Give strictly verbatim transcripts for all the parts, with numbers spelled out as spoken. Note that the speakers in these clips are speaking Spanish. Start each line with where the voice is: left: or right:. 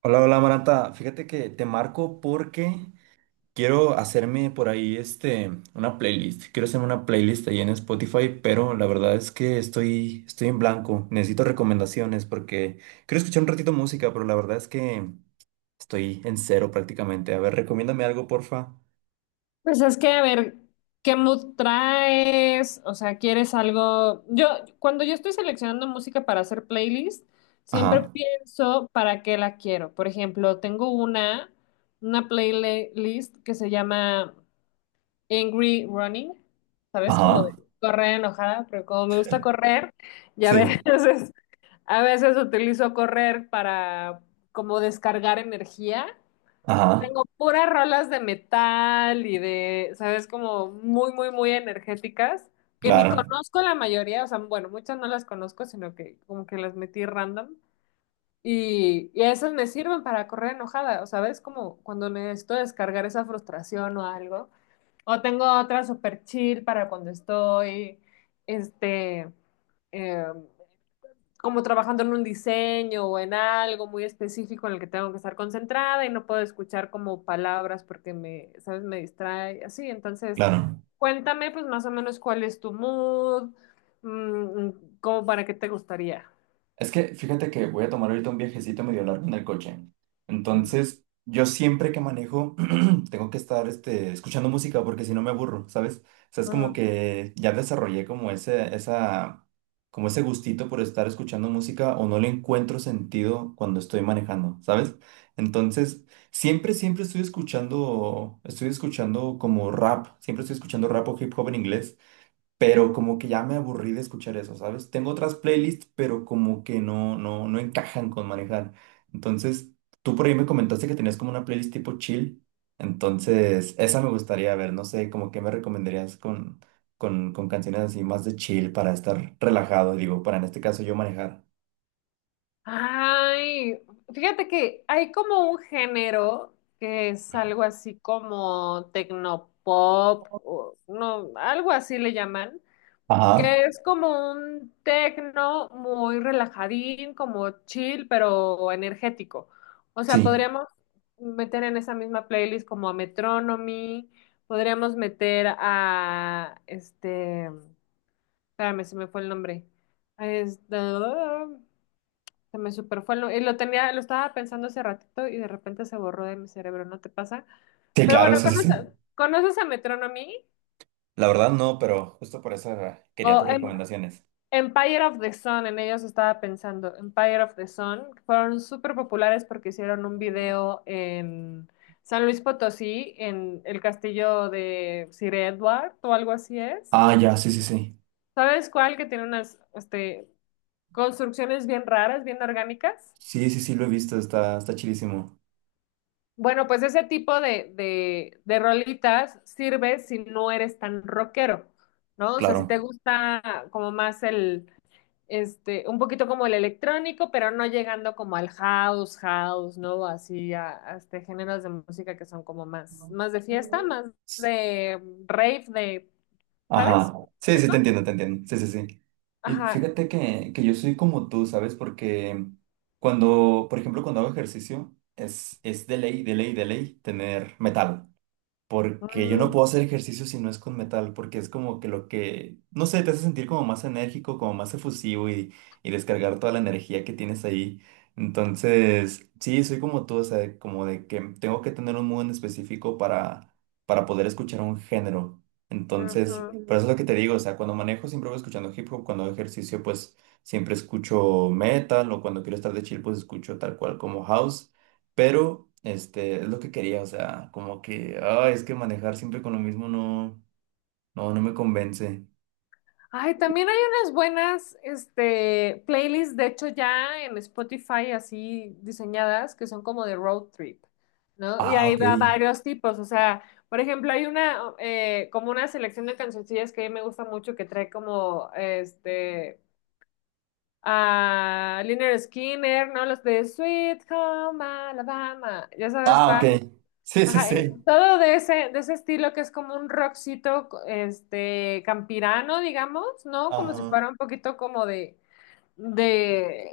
right: Hola, hola Maranta. Fíjate que te marco porque quiero hacerme por ahí este una playlist. Quiero hacerme una playlist ahí en Spotify, pero la verdad es que estoy estoy en blanco. Necesito recomendaciones porque quiero escuchar un ratito música, pero la verdad es que estoy en cero prácticamente. A ver, recomiéndame algo, porfa.
left: Pues es que, a ver, ¿qué mood traes? O sea, ¿quieres algo? Yo, cuando yo estoy seleccionando música para hacer playlist, siempre
right: Ajá.
left: pienso para qué la quiero. Por ejemplo, tengo una, una playlist que se llama Angry Running, ¿sabes? Como de
right: Ajá.
left: correr enojada, pero como me gusta correr, y a
right: Sí.
left: veces, a veces utilizo correr para como descargar energía.
right: Ajá.
left: Tengo puras rolas de metal y de, ¿sabes? Como muy, muy, muy energéticas, que ni
right: Claro.
left: conozco la mayoría, o sea, bueno, muchas no las conozco, sino que como que las metí random. Y, y esas me sirven para correr enojada, o sabes, como cuando necesito descargar esa frustración o algo. O tengo otra super chill para cuando estoy, este, em, como trabajando en un diseño o en algo muy específico en el que tengo que estar concentrada y no puedo escuchar como palabras porque me, ¿sabes? Me distrae, así. Entonces,
right: Claro.
left: cuéntame pues más o menos cuál es tu mood, mm, como para qué te gustaría.
right: Es que fíjate que voy a tomar ahorita un viajecito medio largo en el coche.
left: Mm,
right: Entonces, yo siempre que manejo, tengo que estar este, escuchando música porque si no me aburro, ¿sabes? O sea, es como
left: ujú.
right: que ya desarrollé como ese, esa, como ese gustito por estar escuchando música o no le encuentro sentido cuando estoy manejando, ¿sabes? Entonces, siempre, siempre estoy escuchando, estoy escuchando como rap, siempre estoy escuchando rap o hip hop en inglés, pero como que ya me aburrí de escuchar eso, ¿sabes? Tengo otras playlists, pero como que no, no, no encajan con manejar. Entonces, tú por ahí me comentaste que tenías como una playlist tipo chill, entonces esa me gustaría ver, no sé, como que me recomendarías con, con, con canciones así más de chill para estar relajado, digo, para en este caso yo manejar.
left: Ay, fíjate que hay como un género que es algo así como tecnopop, o no, algo así le llaman
right: Ajá,
left: que es como un tecno muy relajadín, como chill, pero energético. O sea,
right: sí,
left: podríamos meter en esa misma playlist como a Metronomy, podríamos meter a este, espérame, se me fue el nombre. Este, se me super fue el nombre. Y lo tenía, lo estaba pensando hace ratito y de repente se borró de mi cerebro, ¿no te pasa?
right: sí,
left: Pero
right: claro,
left: bueno,
right: sí, sí, sí.
left: ¿conoces, conoces a Metronomy?
right: La verdad no, pero justo por eso eh, quería
left: O
right: tus
left: en
right: recomendaciones.
left: Empire of the Sun, en ellos estaba pensando. Empire of the Sun fueron súper populares porque hicieron un video en San Luis Potosí, en el castillo de Sir Edward o algo así es.
right: Ah, ya, sí, sí, sí.
left: ¿Sabes cuál? Que tiene unas este, construcciones bien raras, bien orgánicas.
right: Sí, sí, sí, lo he visto, está, está chilísimo.
left: Bueno, pues ese tipo de, de, de rolitas sirve si no eres tan rockero, ¿no? O sea, si te
right: Claro.
left: gusta como más el este, un poquito como el electrónico, pero no llegando como al house, house, ¿no? Así a, a este géneros de música que son como más, más de fiesta, más de rave, de,
right: Ajá,
left: ¿sabes? ¿Me
right: sí, sí, te
left: explico?
right: entiendo, te entiendo, sí, sí, sí. Y
left: Ajá.
right: fíjate que, que yo soy como tú, ¿sabes? Porque cuando, por ejemplo, cuando hago ejercicio, es, es de ley, de ley, de ley tener metal porque yo no
left: Mm,
right: puedo hacer ejercicio si no es con metal, porque es como que lo que, no sé, te hace sentir como más enérgico, como más efusivo y, y descargar toda la energía que tienes ahí. Entonces, sí, soy como tú, o sea, como de que tengo que tener un mood en específico para, para poder escuchar un género. Entonces,
left: ujú.
right: por eso es lo que te digo, o sea, cuando manejo siempre voy escuchando hip hop, cuando hago ejercicio pues siempre escucho metal o cuando quiero estar de chill pues escucho tal cual como house. Pero, este, es lo que quería, o sea, como que, ah, es que manejar siempre con lo mismo no, no, no me convence.
left: Ay, también hay unas buenas, este, playlists, de hecho ya en Spotify así diseñadas, que son como de road trip, ¿no? Y
right: Ah,
left: ahí
right: ok.
left: va varios tipos, o sea, por ejemplo, hay una, eh, como una selección de cancioncillas que a mí me gusta mucho, que trae como, este, a Lynyrd Skinner, ¿no? Los de Sweet Home Alabama, ya sabes.
right: Ah, ok. Sí, sí,
left: Ajá, eh,
right: sí.
left: todo de ese, de ese estilo que es como un rockcito, co- este, campirano, digamos, ¿no? Como si
right: Ajá.
left: fuera un poquito como de, de,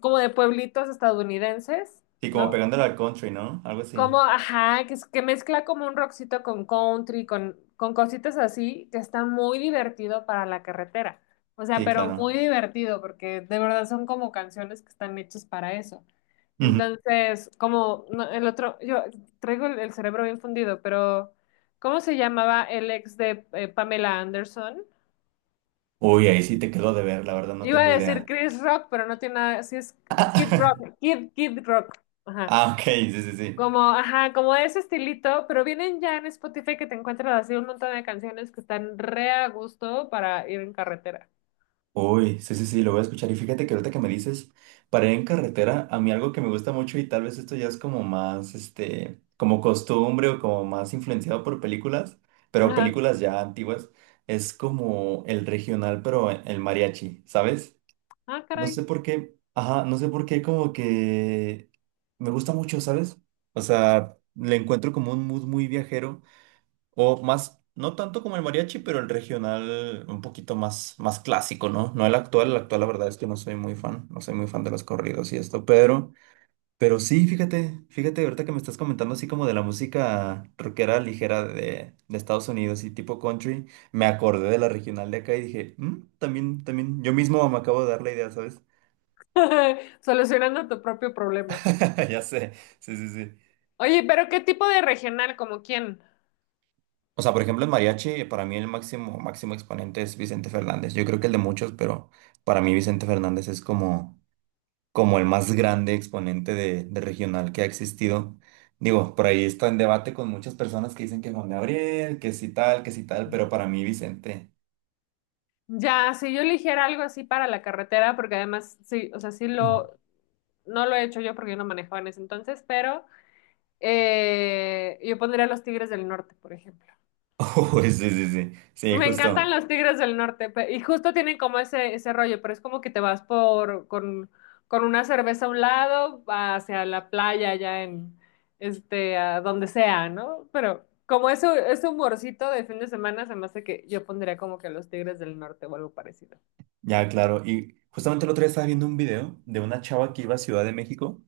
left: como de pueblitos estadounidenses,
right: Sí, como
left: ¿no?
right: pegándole al country, ¿no? Algo así.
left: Como, ajá, que, es- que mezcla como un rockcito con country, con, con cositas así, que está muy divertido para la carretera. O sea,
right: Sí,
left: pero muy
right: claro.
left: divertido, porque de verdad son como canciones que están hechas para eso.
right: Ujú.
left: Entonces, como no, el otro, yo traigo el, el cerebro bien fundido, pero ¿cómo se llamaba el ex de eh, Pamela Anderson?
right: Uy, ahí sí te quedó de ver, la verdad no
left: Iba
right: tengo
left: a decir
right: idea.
left: Chris Rock, pero no tiene nada, sí es Kid Rock, Kid, Kid Rock. Ajá.
right: Ah, ok, sí, sí, sí.
left: Como, ajá, como de ese estilito, pero vienen ya en Spotify que te encuentras así un montón de canciones que están re a gusto para ir en carretera.
right: Uy, sí, sí, sí, lo voy a escuchar. Y fíjate que ahorita que me dices, para ir en carretera, a mí algo que me gusta mucho y tal vez esto ya es como más, este, como costumbre o como más influenciado por películas, pero
left: Ajá.
right: películas ya antiguas, es como el regional, pero el mariachi, ¿sabes?
left: Ah,
right: No sé
left: caray.
right: por qué, ajá, no sé por qué como que me gusta mucho, ¿sabes? O sea, le encuentro como un mood muy viajero o más, no tanto como el mariachi, pero el regional un poquito más, más clásico, ¿no? No el actual, el actual la verdad es que no soy muy fan, no soy muy fan de los corridos y esto, pero, pero sí, fíjate, fíjate ahorita que me estás comentando así como de la música rockera ligera de, de Estados Unidos y tipo country, me acordé de la regional de acá y dije, "Mm, también, también, yo mismo me acabo de dar la idea, ¿sabes?"
left: Solucionando tu propio problema.
right: Ya sé, sí, sí, sí.
left: Oye, pero ¿qué tipo de regional? ¿Como quién?
right: O sea, por ejemplo, en mariachi, para mí el máximo, máximo exponente es Vicente Fernández. Yo creo que el de muchos, pero para mí Vicente Fernández es como, como el más grande exponente de, de regional que ha existido. Digo, por ahí está en debate con muchas personas que dicen que Juan Gabriel, que sí tal, que sí tal, pero para mí Vicente.
left: Ya, si yo eligiera algo así para la carretera, porque además, sí, o sea, sí lo, no lo he hecho yo porque yo no manejaba en ese entonces, pero eh, yo pondría Los Tigres del Norte, por ejemplo.
right: Oh, sí, sí, sí. Sí,
left: Me encantan
right: justo.
left: los Tigres del Norte pe- y justo tienen como ese, ese rollo, pero es como que te vas por con, con una cerveza a un lado hacia la playa allá en este a donde sea, ¿no? Pero como eso ese humorcito de fin de semana se me hace que yo pondría como que los Tigres del Norte o algo parecido.
right: Ya, claro. Y justamente el otro día estaba viendo un video de una chava que iba a Ciudad de México,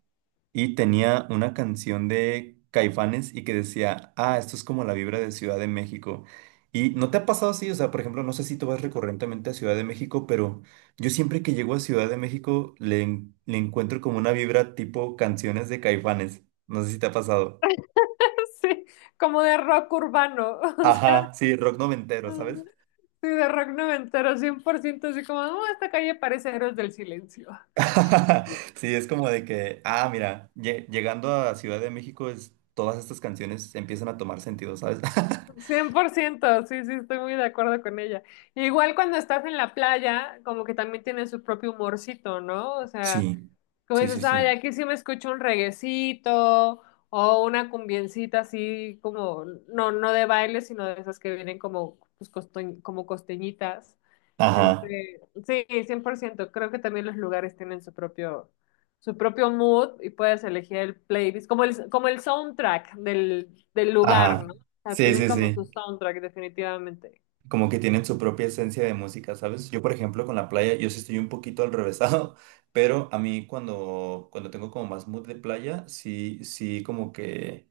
right: y tenía una canción de Caifanes y que decía, ah, esto es como la vibra de Ciudad de México. Y no te ha pasado así, o sea, por ejemplo, no sé si tú vas recurrentemente a Ciudad de México, pero yo siempre que llego a Ciudad de México le, en- le encuentro como una vibra tipo canciones de Caifanes. No sé si te ha pasado.
left: Sí, como de rock urbano, o sea,
right: Ajá, sí, rock noventero, ¿sabes?
left: sí, de rock noventero, cien por ciento, así como, "Oh, esta calle parece Héroes del Silencio".
right: Sí, es como de que, ah, mira, lle- llegando a Ciudad de México, es, todas estas canciones empiezan a tomar sentido, ¿sabes?
left: Cien por ciento. Sí, sí, estoy muy de acuerdo con ella. Igual cuando estás en la playa, como que también tiene su propio humorcito, ¿no? O sea,
right: Sí,
left: como
right: sí, sí,
left: dices, ay,
right: sí.
left: aquí sí me escucho un reguecito o una cumbiencita así como, no, no de baile, sino de esas que vienen como, pues, costo- como costeñitas.
right: Ajá.
left: Este, sí, cien por ciento. Creo que también los lugares tienen su propio, su propio mood y puedes elegir el playlist, como el, como el soundtrack del, del lugar,
right: Ajá,
left: ¿no? O sea,
right: sí,
left: tienen
right: sí,
left: como su
right: sí.
left: soundtrack definitivamente.
right: Como que tienen su propia esencia de música, ¿sabes? Yo, por ejemplo, con la playa, yo sí estoy un poquito al revésado, pero a mí cuando, cuando tengo como más mood de playa, sí, sí, como que...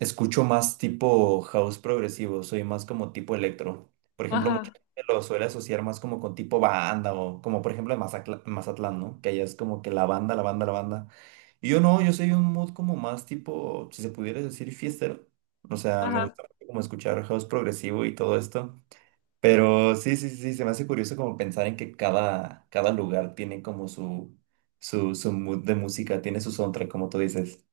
right: Escucho más tipo house progresivo, soy más como tipo electro. Por ejemplo, mucha
left: Ajá,
right: gente lo suele asociar más como con tipo banda o como por ejemplo en Mazatla- Mazatlán, ¿no? Que allá es como que la banda, la banda, la banda. Y yo no, yo soy un mood como más tipo, si se pudiera decir, fiestero. O sea, me
left: ajá.
right: gusta mucho como escuchar house progresivo y todo esto. Pero sí, sí, sí, se me hace curioso como pensar en que cada, cada lugar tiene como su, su, su mood de música, tiene su soundtrack, como tú dices.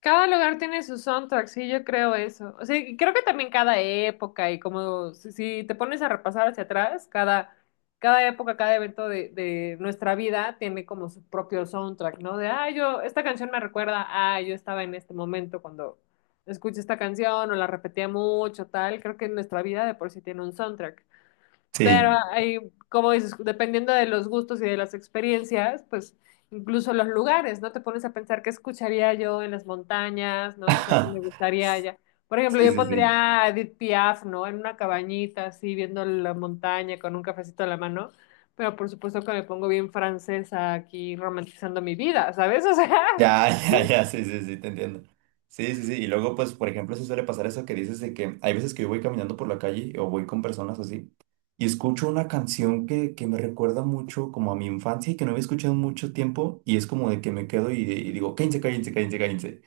left: Cada lugar tiene su soundtrack, sí, yo creo eso. O sea, y creo que también cada época y como si, si te pones a repasar hacia atrás, cada, cada época, cada evento de, de nuestra vida tiene como su propio soundtrack, ¿no? De, ah, yo, esta canción me recuerda, ah, yo estaba en este momento cuando escuché esta canción o la repetía mucho, tal. Creo que nuestra vida de por sí tiene un soundtrack. Pero
right: Sí.
left: hay, como dices, dependiendo de los gustos y de las experiencias, pues incluso los lugares, ¿no? Te pones a pensar qué escucharía yo en las montañas, ¿no? O sea, qué me gustaría allá. Por ejemplo,
right: Sí,
left: yo
right: sí, sí.
left: pondría a Edith Piaf, ¿no? En una cabañita, así, viendo la montaña con un cafecito a la mano. Pero por supuesto que me pongo bien francesa aquí, romantizando mi vida, ¿sabes? O sea,
right: Ya, ya, ya, sí, sí, sí, te entiendo. Sí, sí, sí. Y luego, pues, por ejemplo, se suele pasar eso que dices de que hay veces que yo voy caminando por la calle o voy con personas así y escucho una canción que, que me recuerda mucho como a mi infancia y que no había escuchado en mucho tiempo y es como de que me quedo y, y digo, cállense, cállense, cállense, cállense.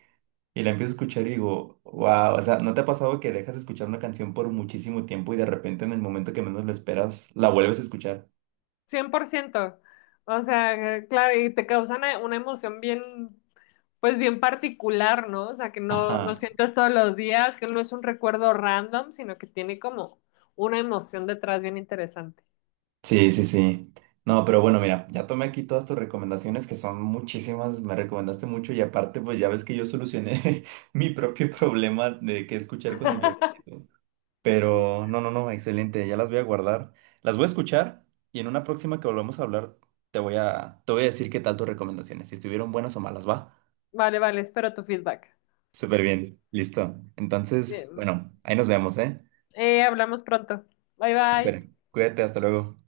right: Y la empiezo a escuchar y digo, wow, o sea, ¿no te ha pasado que dejas de escuchar una canción por muchísimo tiempo y de repente en el momento que menos lo esperas la vuelves a escuchar?
left: cien por ciento. O sea, eh, claro, y te causan una emoción bien, pues bien particular, ¿no? O sea, que no,
right: Ajá.
left: no sientes todos los días, que no es un recuerdo random, sino que tiene como una emoción detrás bien interesante.
right: Sí, sí, sí. No, pero bueno, mira, ya tomé aquí todas tus recomendaciones, que son muchísimas, me recomendaste mucho y aparte, pues ya ves que yo solucioné mi propio problema de qué escuchar con el viejecito. Pero no, no, no, excelente, ya las voy a guardar. Las voy a escuchar y en una próxima que volvamos a hablar, te voy a, te voy a decir qué tal tus recomendaciones, si estuvieron buenas o malas, ¿va?
left: Vale, vale, espero tu feedback.
right: Súper bien, listo. Entonces,
left: Bien.
right: bueno, ahí nos vemos, ¿eh?
left: Eh, hablamos pronto. Bye, bye.
right: Súper, cuídate, hasta luego.